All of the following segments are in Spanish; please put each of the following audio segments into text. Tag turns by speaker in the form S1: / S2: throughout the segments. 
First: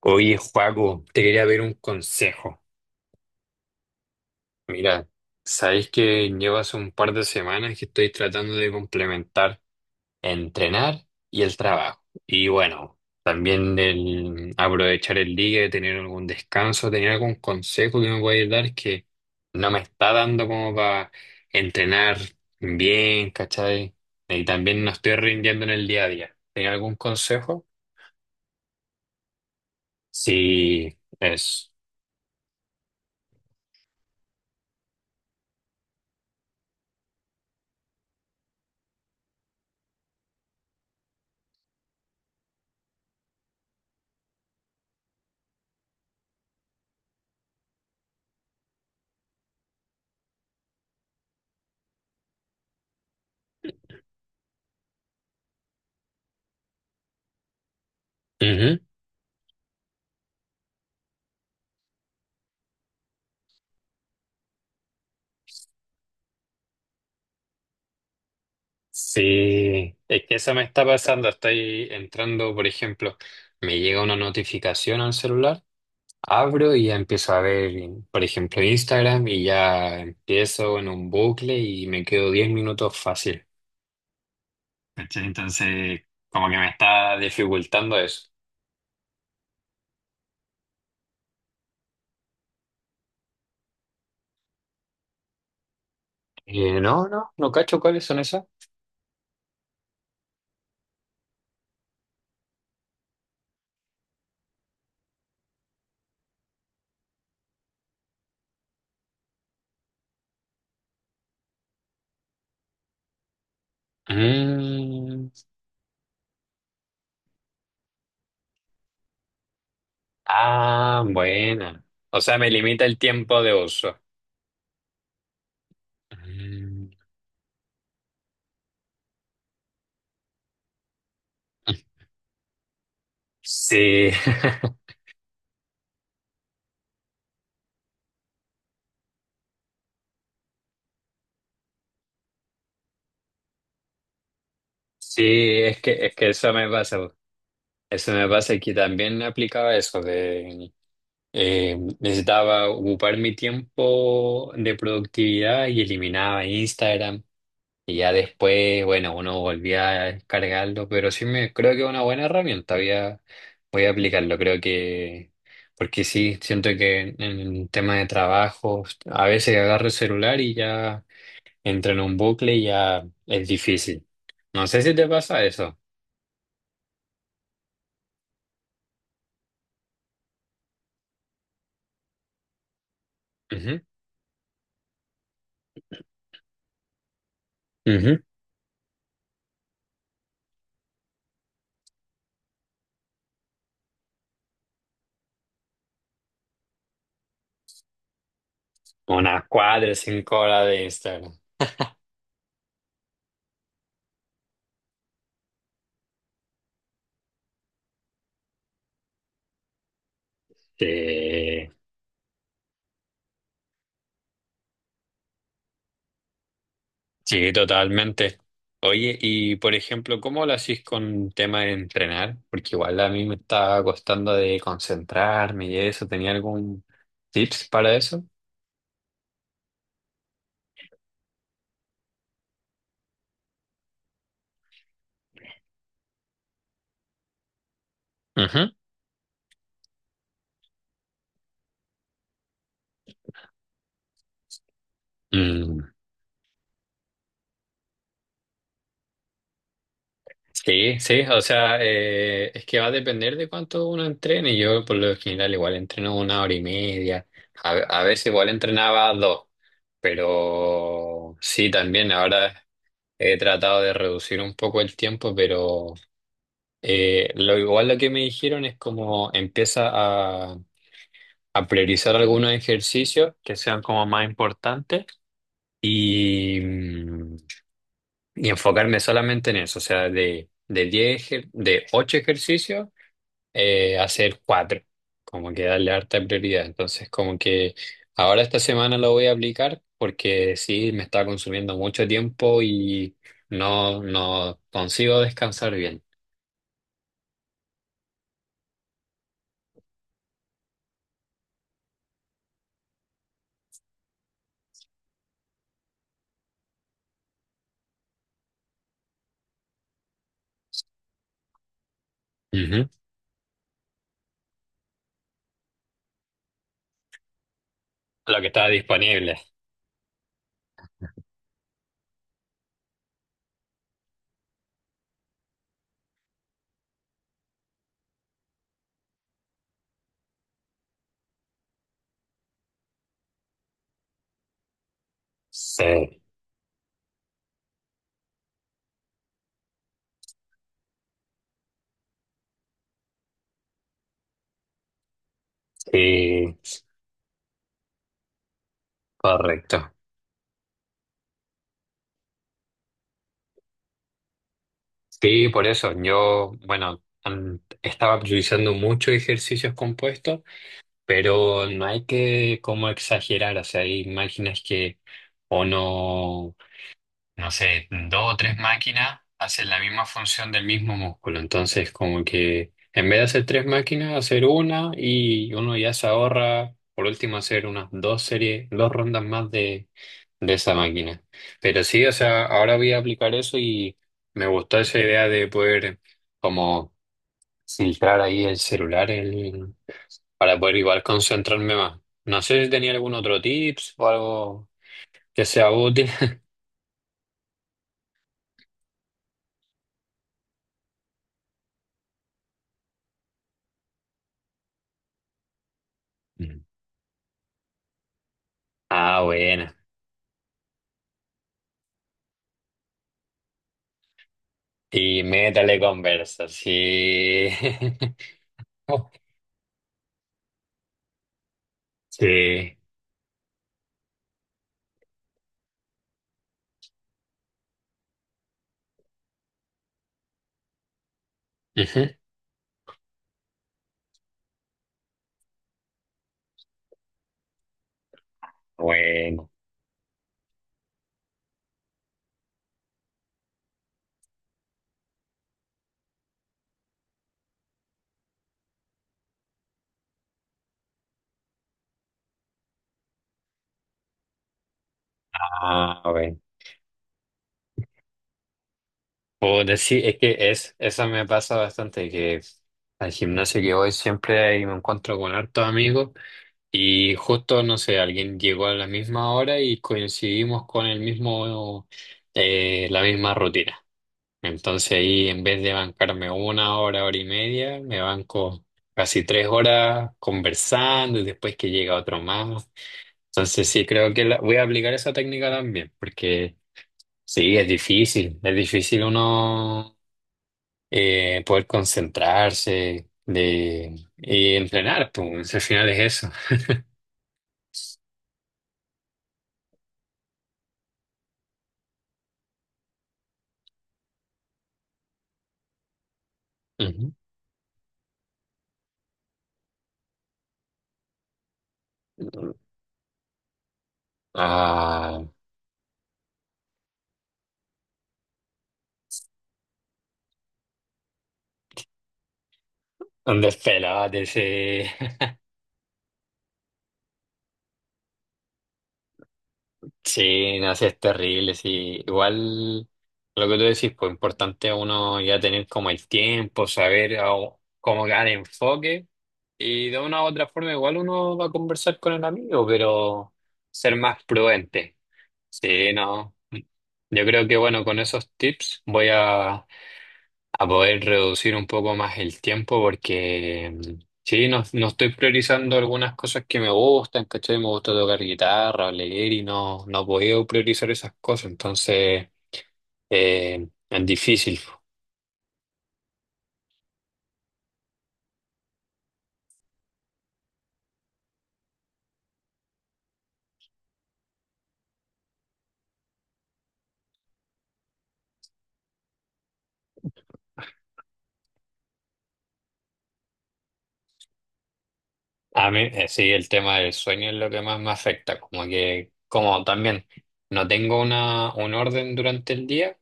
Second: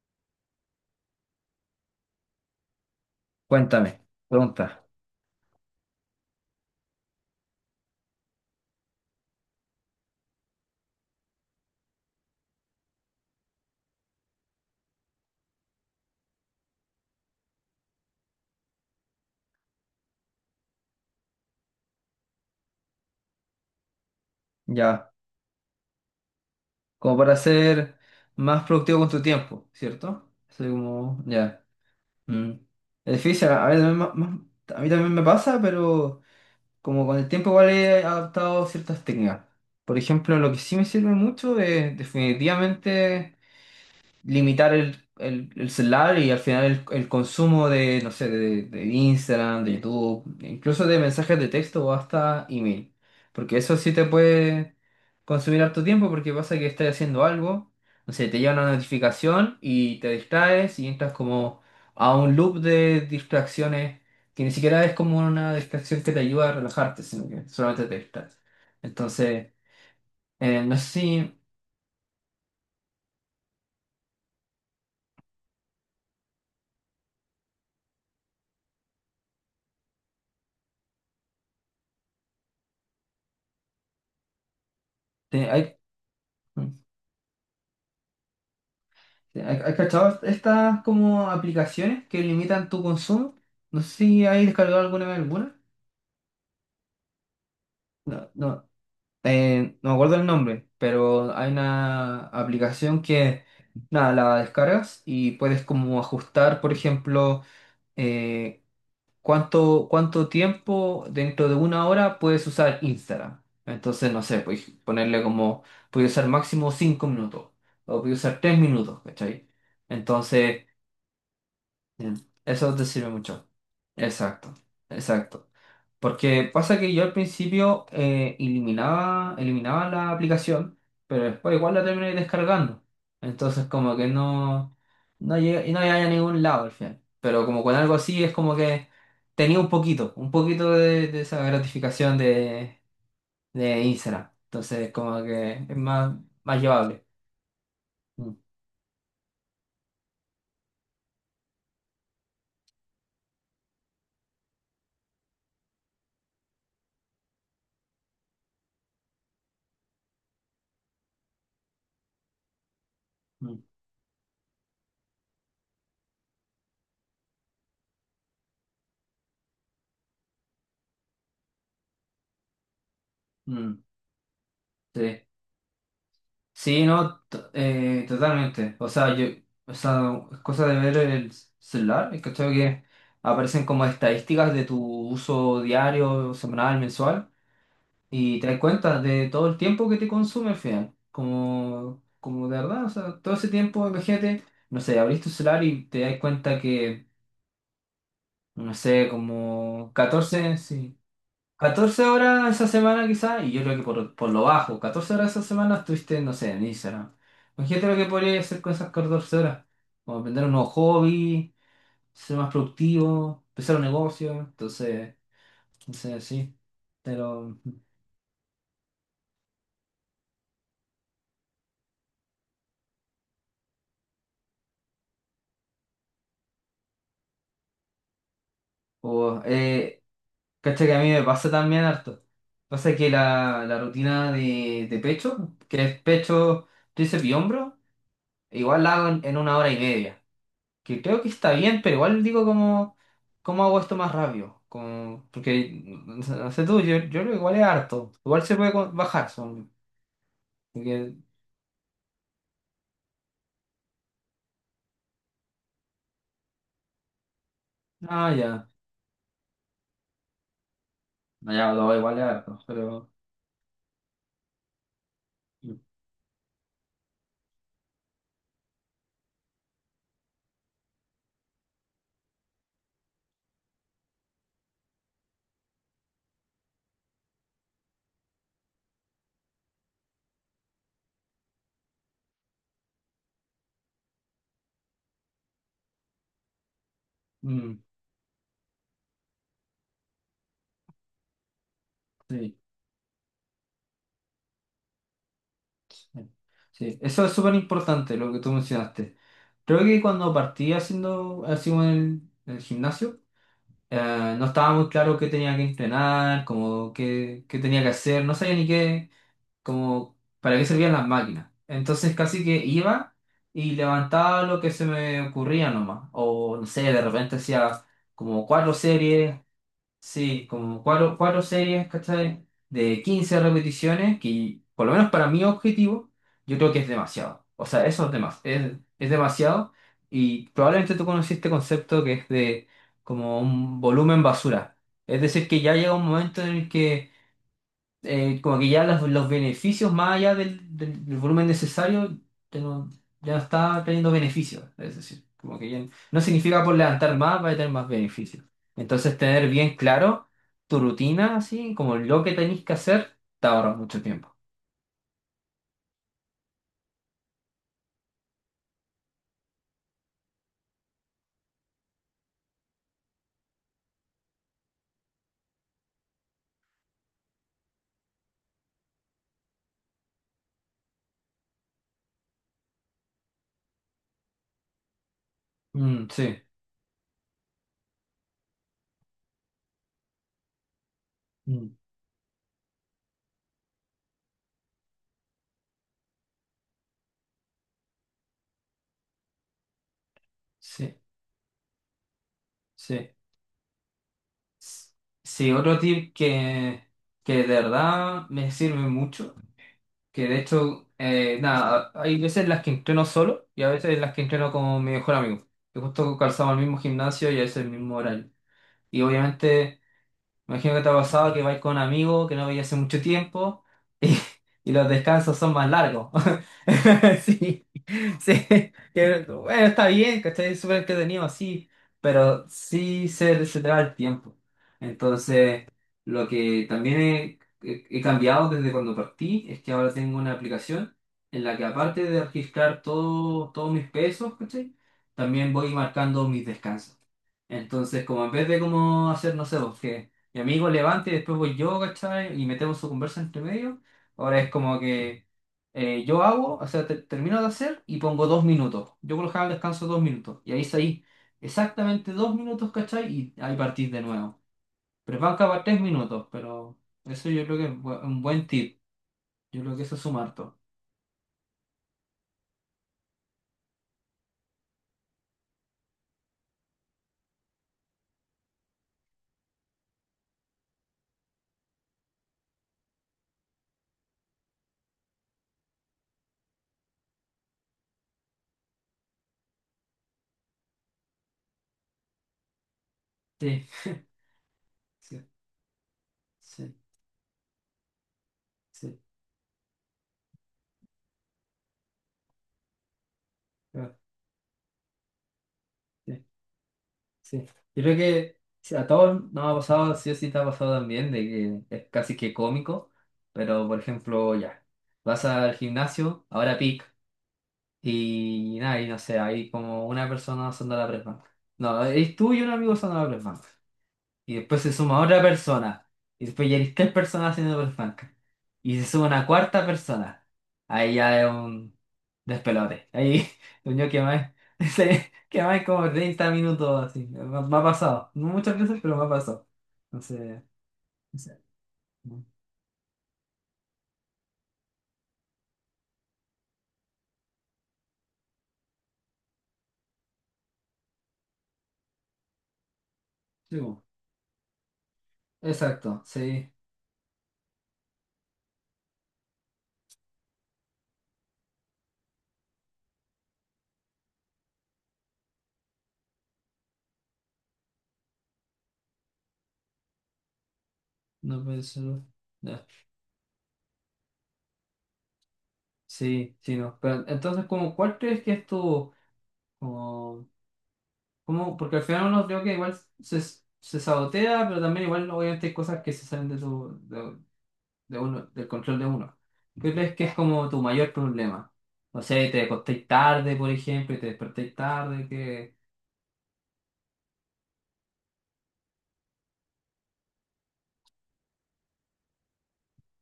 S1: Oye, Joaco, te quería ver un consejo.
S2: Cuéntame, pregunta,
S1: Mira, sabéis que llevo hace un par de semanas que estoy tratando de complementar entrenar y el trabajo. Y bueno, también el aprovechar el día, tener algún descanso, tener algún consejo que me pueda dar que no me está dando como para entrenar bien, ¿cachai? Y también no
S2: ya,
S1: estoy rindiendo en el día a día. ¿Tenía algún
S2: como para
S1: consejo?
S2: ser más productivo con tu tiempo, ¿cierto? Soy
S1: Sí,
S2: como, ya.
S1: es.
S2: Mm. Es difícil, a mí también. A mí también me pasa, pero como con el tiempo igual he adaptado ciertas técnicas. Por ejemplo, lo que sí me sirve mucho es definitivamente limitar el celular y al final el consumo de, no sé, de Instagram, de YouTube, incluso de mensajes de texto o hasta email. Porque eso sí te puede consumir harto tiempo porque pasa que estás haciendo algo, no sé, te llega una notificación y te distraes y entras como a un loop de distracciones que ni siquiera es como una distracción que te ayuda a relajarte, sino que solamente te distraes. Entonces,
S1: Sí, es que eso me
S2: no sé
S1: está pasando.
S2: si
S1: Estoy entrando, por ejemplo, me llega una notificación al celular, abro y ya empiezo a ver, por ejemplo, Instagram y ya empiezo en un bucle y me quedo 10 minutos fácil. ¿Cachai?
S2: hay.
S1: Entonces, como que me está dificultando eso.
S2: ¿Has cachado estas como aplicaciones que limitan tu consumo? No sé si hay descargado alguna vez alguna.
S1: No, no, no cacho cuáles son
S2: No,
S1: esas.
S2: no, no me acuerdo el nombre, pero hay una aplicación que, nada, la descargas y puedes como ajustar, por ejemplo, eh, cuánto tiempo dentro de una hora puedes usar Instagram. Entonces, no sé, puedes ponerle
S1: Mm,
S2: como, puedes usar máximo 5 minutos o puedes usar 3 minutos, ¿cachai? Entonces...
S1: ah, bueno.
S2: Mm.
S1: O sea, me
S2: Eso
S1: limita
S2: te
S1: el
S2: sirve
S1: tiempo
S2: mucho.
S1: de uso.
S2: Exacto, exacto. Porque pasa
S1: Mm,
S2: que yo al principio eliminaba la aplicación, pero después igual la terminé descargando. Entonces como que
S1: sí.
S2: no, no llegué, y no llegué a ningún lado al final. Pero como con algo así es como que tenía un poquito de esa gratificación de Instagram. Entonces
S1: Sí,
S2: como que es
S1: es que, es
S2: más,
S1: que eso
S2: más
S1: me pasa.
S2: llevable.
S1: Eso me
S2: Mm,
S1: pasa que también aplicaba eso de necesitaba ocupar mi tiempo de productividad y eliminaba Instagram. Y ya después, bueno, uno volvía a descargarlo, pero sí me creo que es una buena herramienta.
S2: mm,
S1: Voy a aplicarlo, creo que, porque sí, siento que en tema de trabajo, a veces agarro el celular y ya entro en un bucle y ya es
S2: mm,
S1: difícil. No sé si te
S2: sí.
S1: pasa eso.
S2: Sí, no, totalmente. O sea, yo, o sea, es cosa de ver el celular, es, ¿cachai? Que aparecen como estadísticas de tu uso diario, semanal, mensual,
S1: Ujú.
S2: y te das cuenta de todo el tiempo que te consume al final. Como, como de verdad, o sea, todo ese tiempo, imagínate, no sé, abrís tu celular y te das cuenta que, no sé,
S1: Una cuadra,
S2: como
S1: cinco horas de Instagram.
S2: 14 horas esa semana quizás, y yo creo que por lo bajo, 14 horas esa semana estuviste, no sé, en Instagram. Imagínate lo que podría hacer con esas 14 horas. Como aprender un nuevo
S1: Sí,
S2: hobby, ser más productivo, empezar un negocio, entonces, no sé, sí.
S1: sí,
S2: Pero,
S1: totalmente. Oye, y por ejemplo, ¿cómo lo hacís con tema de entrenar? Porque igual a mí me estaba costando de concentrarme y eso. ¿Tenía algún tips para eso?
S2: o, eh, cacha que a mí me pasa también harto. Pasa que la rutina de pecho, que es pecho, tríceps y hombro,
S1: Ujú.
S2: igual la hago en una hora y media. Que creo que está bien, pero igual digo como, ¿cómo hago esto más rápido? Como, porque,
S1: Mm,
S2: no sé tú, yo creo que igual es harto. Igual se puede bajar, son.
S1: sí,
S2: Porque,
S1: sí, o sea, es que va a depender de cuánto uno entrene. Yo por lo general igual entreno una hora y media, a veces
S2: ah,
S1: igual
S2: ya,
S1: entrenaba dos, pero
S2: no,
S1: sí,
S2: ya, no,
S1: también
S2: igual es harto,
S1: ahora
S2: pero...
S1: he tratado de reducir un poco el tiempo,
S2: Mm,
S1: pero lo igual lo que me dijeron es como empieza a priorizar algunos ejercicios que sean como más importantes y, y enfocarme solamente en eso, o sea, de 10 de 8 ejercicios hacer cuatro, como que darle harta prioridad. Entonces, como que
S2: mm,
S1: ahora esta semana lo voy a aplicar porque sí, me está consumiendo mucho
S2: sí,
S1: tiempo y no, no consigo descansar bien.
S2: sí, sí. Eso es súper importante, lo que tú mencionaste. Creo que cuando partí haciendo, así como en el gimnasio, no estaba muy claro qué tenía que entrenar, como qué tenía que hacer, no sabía ni qué. Como para qué servían las máquinas. Entonces casi que
S1: Ujú.
S2: iba y levantaba lo que se me ocurría nomás. O no sé, de repente hacía
S1: Lo
S2: como
S1: que está
S2: cuatro series,
S1: disponible.
S2: sí, como cuatro series, ¿cachai? De 15 repeticiones, que por lo menos para mi objetivo, yo creo que es demasiado. O sea, eso es demasiado. Es demasiado. Y probablemente tú conoces este concepto que es de como un volumen basura. Es decir, que ya llega un
S1: Sí,
S2: momento en el que como que ya los beneficios más allá del volumen necesario ya, no- ya no está teniendo beneficios. Es decir, como que ya no significa por
S1: sí,
S2: levantar más va a tener más beneficios. Entonces tener bien
S1: correcto.
S2: claro tu rutina, así como lo que tenés que hacer, te ahorra mucho tiempo.
S1: Sí, por eso yo, bueno, estaba priorizando muchos ejercicios compuestos, pero no hay que como exagerar, o sea, hay máquinas que o no no sé, dos o tres máquinas hacen la misma función del mismo músculo. Entonces, como que en vez de hacer tres máquinas, hacer una y uno ya se
S2: Mm, sí.
S1: ahorra, por último, hacer unas dos series, dos rondas más de esa máquina.
S2: Mm,
S1: Pero sí, o sea, ahora voy a aplicar eso y me gustó esa idea de poder como filtrar ahí el celular para poder
S2: sí,
S1: igual concentrarme más. No sé si tenía
S2: sí.
S1: algún otro tips o algo
S2: S-
S1: que
S2: Sí,
S1: sea
S2: otro
S1: útil.
S2: tip que de verdad me sirve mucho. Que de hecho, nada, hay veces en las que entreno solo y a veces en las que entreno con mi mejor amigo, que justo calzamos
S1: Mm.
S2: el mismo gimnasio y es el mismo horario. Y
S1: Ah, bueno.
S2: obviamente, imagino que te ha pasado que vais con amigos que no veis hace mucho tiempo y, y los
S1: Y
S2: descansos son más
S1: métale
S2: largos.
S1: conversa, sí.
S2: Sí, sí. Que, bueno, está bien, ¿cachai? Es súper entretenido así, pero
S1: Sí.
S2: sí se te va el tiempo. Entonces, lo que también he cambiado desde cuando partí es que ahora tengo una aplicación en la que
S1: Ujú.
S2: aparte de registrar todos mis pesos, ¿cachai? También voy marcando mis descansos. Entonces, como en vez de como hacer, no
S1: Bueno.
S2: sé, pues, que mi amigo levante y después voy yo, ¿cachai? Y metemos su conversa entre medio, ahora es como que yo hago, o sea, termino de hacer y pongo 2 minutos. Yo por lo general descanso 2 minutos. Y ahí salí exactamente 2 minutos, ¿cachai? Y ahí partís de nuevo. Pero van cada tres
S1: Ah,
S2: minutos,
S1: bueno.
S2: pero eso yo creo que es un buen tip. Yo creo
S1: Puedo
S2: que eso
S1: sí es
S2: suma
S1: que
S2: harto.
S1: es, eso me pasa bastante, que al gimnasio que voy siempre ahí me encuentro con hartos amigos y justo, no sé, alguien llegó a la misma hora y coincidimos con el mismo, la misma rutina. Entonces ahí en vez de bancarme una hora, hora y media, me banco casi tres horas conversando y después que llega otro más.
S2: Sí,
S1: Entonces sí, creo que voy a aplicar esa
S2: sí,
S1: técnica también, porque sí, es
S2: sí,
S1: difícil uno poder concentrarse de,
S2: claro,
S1: y entrenar, pues al final es
S2: sí.
S1: eso.
S2: Sí, yo creo que sí, a todos nos ha pasado, sí o sí te ha pasado también, de que es casi que cómico, pero por ejemplo, ya, vas al gimnasio, ahora pic,
S1: Ujú.
S2: y nada, y no sé, hay como una persona usando la press bank. No, es tú y un amigo usando la press bank. Y después se suma
S1: Ah,
S2: otra persona. Y después ya eres tres personas haciendo perfanca. Y se suma una cuarta persona. Ahí ya es un despelote. Ahí,
S1: ¿dónde
S2: yo que
S1: esperabas
S2: más,
S1: ese?
S2: que más como 30 minutos así. Me ha pasado. No muchas veces, pero me ha pasado. Entonces,
S1: Sí, no, sí, es
S2: no sé,
S1: terrible, sí.
S2: no.
S1: Igual lo que tú decís, pues importante uno ya tener como el tiempo, saber cómo dar enfoque y de una u otra forma igual uno va a conversar con el amigo, pero
S2: Sí, bueno.
S1: ser más prudente. Sí,
S2: Exacto,
S1: no.
S2: sí.
S1: Yo creo que bueno, con esos tips a poder reducir un poco más el tiempo porque sí, no, no estoy priorizando algunas cosas que me gustan, ¿cachai? Me gusta tocar guitarra, leer y no, no puedo priorizar esas
S2: No
S1: cosas,
S2: pensé.
S1: entonces
S2: No.
S1: es difícil.
S2: Sí, sí, no. Pero entonces, como, ¿cuál crees que es tu, como, como? Porque al final uno creo que igual se sabotea, pero también igual obviamente hay cosas que se salen de uno, del control de uno. ¿Qué crees que es como tu mayor problema? No sé, te acostéis tarde, por ejemplo, y te despertéis tarde, que...
S1: A mí, sí, el tema del sueño es lo que más me afecta, como que, como también no tengo un orden durante el día,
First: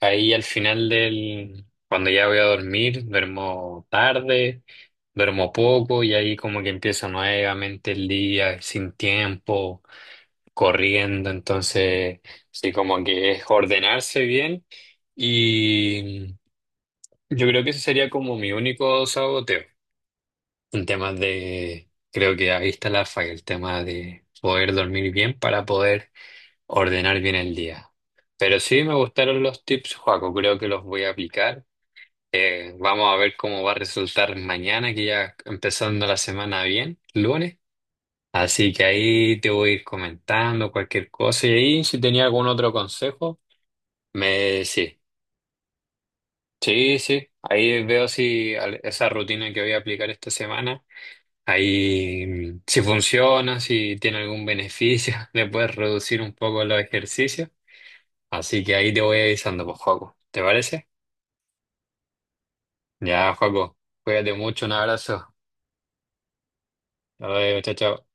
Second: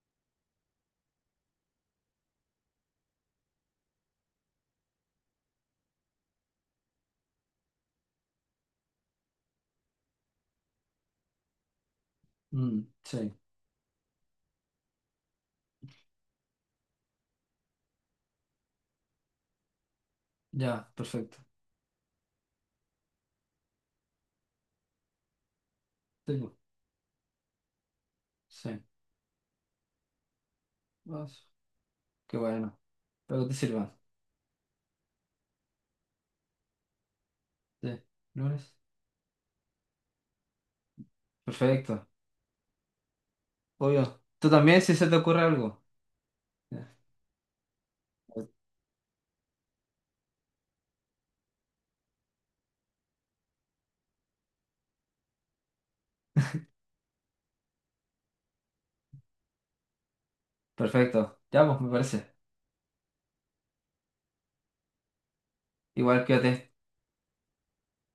S1: ahí al final del, cuando ya voy a dormir, duermo tarde, duermo poco y ahí como que empieza nuevamente el día sin tiempo. Corriendo, entonces sí,
S2: Mm,
S1: como que
S2: sí,
S1: es ordenarse bien y yo creo que ese sería como mi único saboteo en
S2: ya,
S1: temas
S2: perfecto.
S1: de, creo que ahí está la falla, el tema de poder dormir bien para poder
S2: Sí, po,
S1: ordenar bien el día. Pero
S2: sí.
S1: sí me gustaron los tips, Joaco, creo que los voy a
S2: Vas.
S1: aplicar.
S2: Qué bueno.
S1: Vamos a ver
S2: Pero que te
S1: cómo va a
S2: sirva.
S1: resultar mañana, que ya empezando la semana bien, lunes.
S2: Sí.
S1: Así
S2: ¿Lunes?
S1: que ahí te voy a ir comentando cualquier cosa. Y ahí, si
S2: Perfecto.
S1: tenía algún otro consejo,
S2: Obvio. Tú
S1: me
S2: también, si
S1: sí.
S2: se te ocurre algo. Ya.
S1: Sí, sí. Ahí veo si esa rutina que voy a aplicar esta semana, ahí si funciona, si tiene algún beneficio, le puedes reducir un poco los ejercicios. Así que ahí te voy avisando, pues, Joaco. ¿Te parece?
S2: Perfecto. Ya, pues, me parece.
S1: Ya, Joaco. Cuídate mucho, un abrazo.
S2: Igual quédate.
S1: Hasta luego, chao, chao.